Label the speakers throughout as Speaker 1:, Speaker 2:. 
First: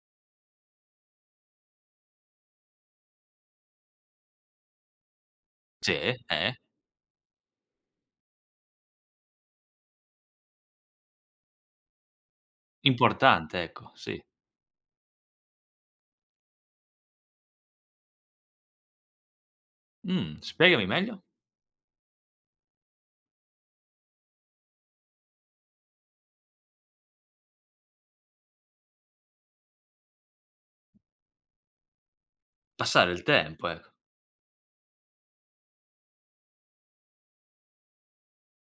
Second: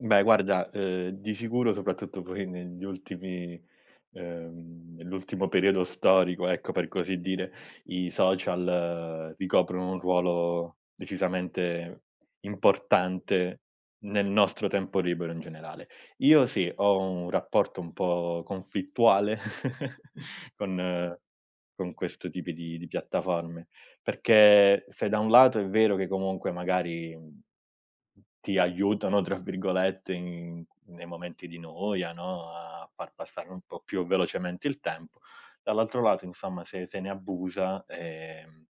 Speaker 1: Beh, guarda, uhm, di sicuro soprattutto poi negli ultimi uhm, nell'ultimo periodo
Speaker 2: Sì,
Speaker 1: storico,
Speaker 2: eh?
Speaker 1: ecco, per così dire, i social, ricoprono un ruolo decisamente importante,
Speaker 2: Importante, ecco, sì.
Speaker 1: nel nostro tempo libero, in generale. Io sì, ho un rapporto un po' conflittuale
Speaker 2: Mh, spiegami
Speaker 1: con
Speaker 2: meglio.
Speaker 1: con questo tipi di piattaforme; perché se da un lato è vero che comunque magari, mhmm, "ti aiutano," tra virgolette, in nei momenti di noia, no, a
Speaker 2: Passare
Speaker 1: far
Speaker 2: il
Speaker 1: passare un
Speaker 2: tempo,
Speaker 1: po'
Speaker 2: ecco.
Speaker 1: più velocemente il tempo, dall'altro lato, insomma, se se ne abusa, ehm,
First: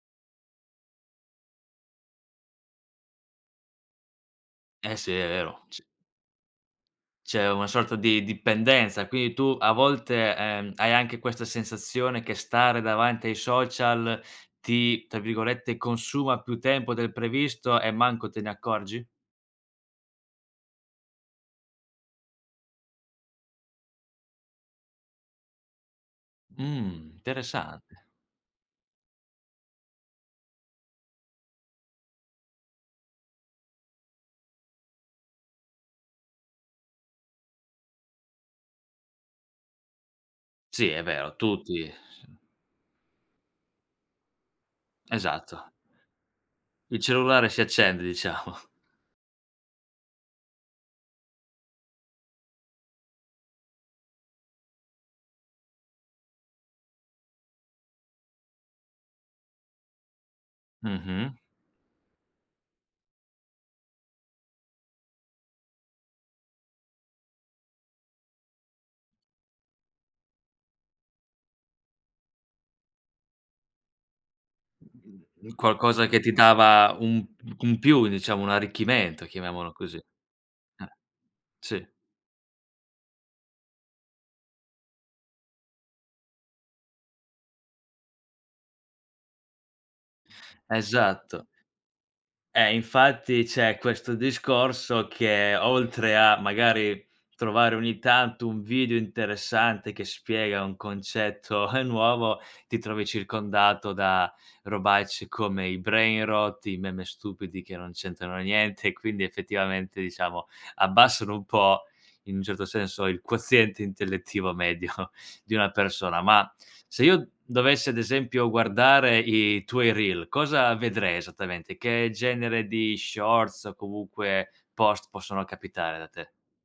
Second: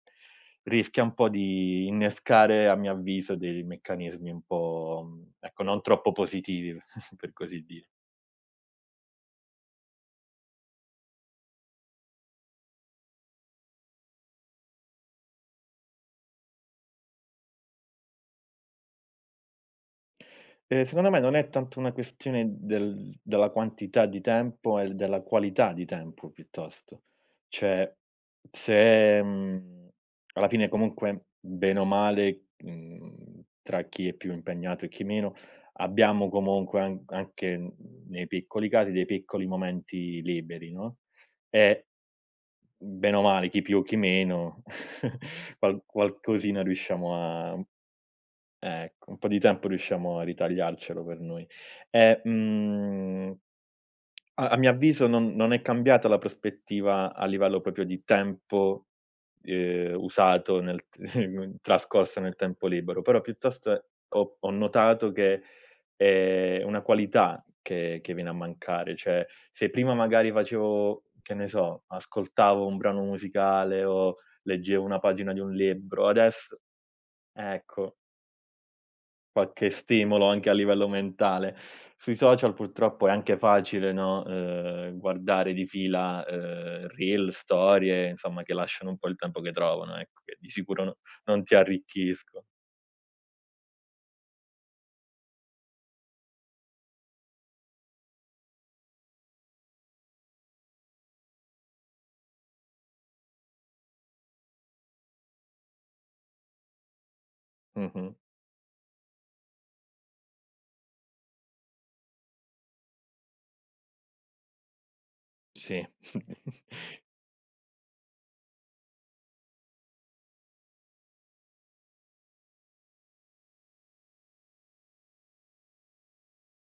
Speaker 1: rischia un po' di innescare, a mio avviso, dei meccanismi un
Speaker 2: Eh,
Speaker 1: po'
Speaker 2: sì, è
Speaker 1: mhmm, ecco,
Speaker 2: vero.
Speaker 1: non
Speaker 2: C
Speaker 1: troppo positiv per
Speaker 2: C'è
Speaker 1: così
Speaker 2: una
Speaker 1: dire.
Speaker 2: sorta di dipendenza. Quindi, tu a volte, ehm, hai anche questa sensazione che stare davanti ai social ti, tra virgolette, "consuma" più tempo del previsto, e manco te ne accorgi?
Speaker 1: Ehm, secondo me, non è tanto una questione del della quantità di tempo, è della qualità di tempo, piuttosto.
Speaker 2: Mh,
Speaker 1: Cioè,
Speaker 2: interessante.
Speaker 1: se mhmm, alla fine, comunque, bene o male, mhmm, tra chi è più impegnato e chi meno, abbiamo comunque an anche nei piccoli casi dei piccoli momenti liberi,
Speaker 2: Sì,
Speaker 1: no,
Speaker 2: è vero, tutti
Speaker 1: e
Speaker 2: Sì
Speaker 1: ben o male, chi più chi meno,
Speaker 2: Esatto.
Speaker 1: qual qualcosina
Speaker 2: Il
Speaker 1: riusciamo
Speaker 2: cellulare
Speaker 1: a mhmm,
Speaker 2: si accende, diciamo.
Speaker 1: ecco, un po' di tempo riusciamo a ritagliarcelo per noi. E, mhmm, a a mio avviso non non è cambiata la prospettiva a livello proprio di tempo, uhm, usato nel t
Speaker 2: Mh-mh.
Speaker 1: trascorso nel tempo libero, però piuttost ho ho notato che è è una qualità che che viene a mancare. Cioè, se prima magari facevo che ne so, ascoltavo un brano musicale o leggevo una pagina di un
Speaker 2: [unintelligible] Qualcosa
Speaker 1: libro,
Speaker 2: che ti
Speaker 1: adess
Speaker 2: dava un un
Speaker 1: ecco.
Speaker 2: più, diciamo, un arricchimento,
Speaker 1: Qualche
Speaker 2: chiamiamolo così. Eh.
Speaker 1: stimolo anche a livello mentale.
Speaker 2: Sì.
Speaker 1: Sui social, purtroppo, è anche facile, no, uhm, guardare di fila, uhm, reels, storie, insomma, che lasciano un po' il tempo che trovano, ecco, che di sicuro no non
Speaker 2: Esatto.
Speaker 1: ti arricchisco
Speaker 2: Eh, infatti, c'è questo discorso, che oltre a, magari, trovare ogni tanto un video interessante che spiega un concetto nuovo, ti trovi circondato da robacce come i brainrot, i meme stupidi che non
Speaker 1: Mh-mh.
Speaker 2: c'entrano niente, e quindi, effettivamente, diciamo, abbassano un po', in un certo senso, il quoziente intellettivo medio di una
Speaker 1: Sì.
Speaker 2: persona. Ma, se io dovessi, ad esempio, guardare i tuoi reel, cosa vedrei esattamente? Che genere di shorts o comunque post possono capitare da te?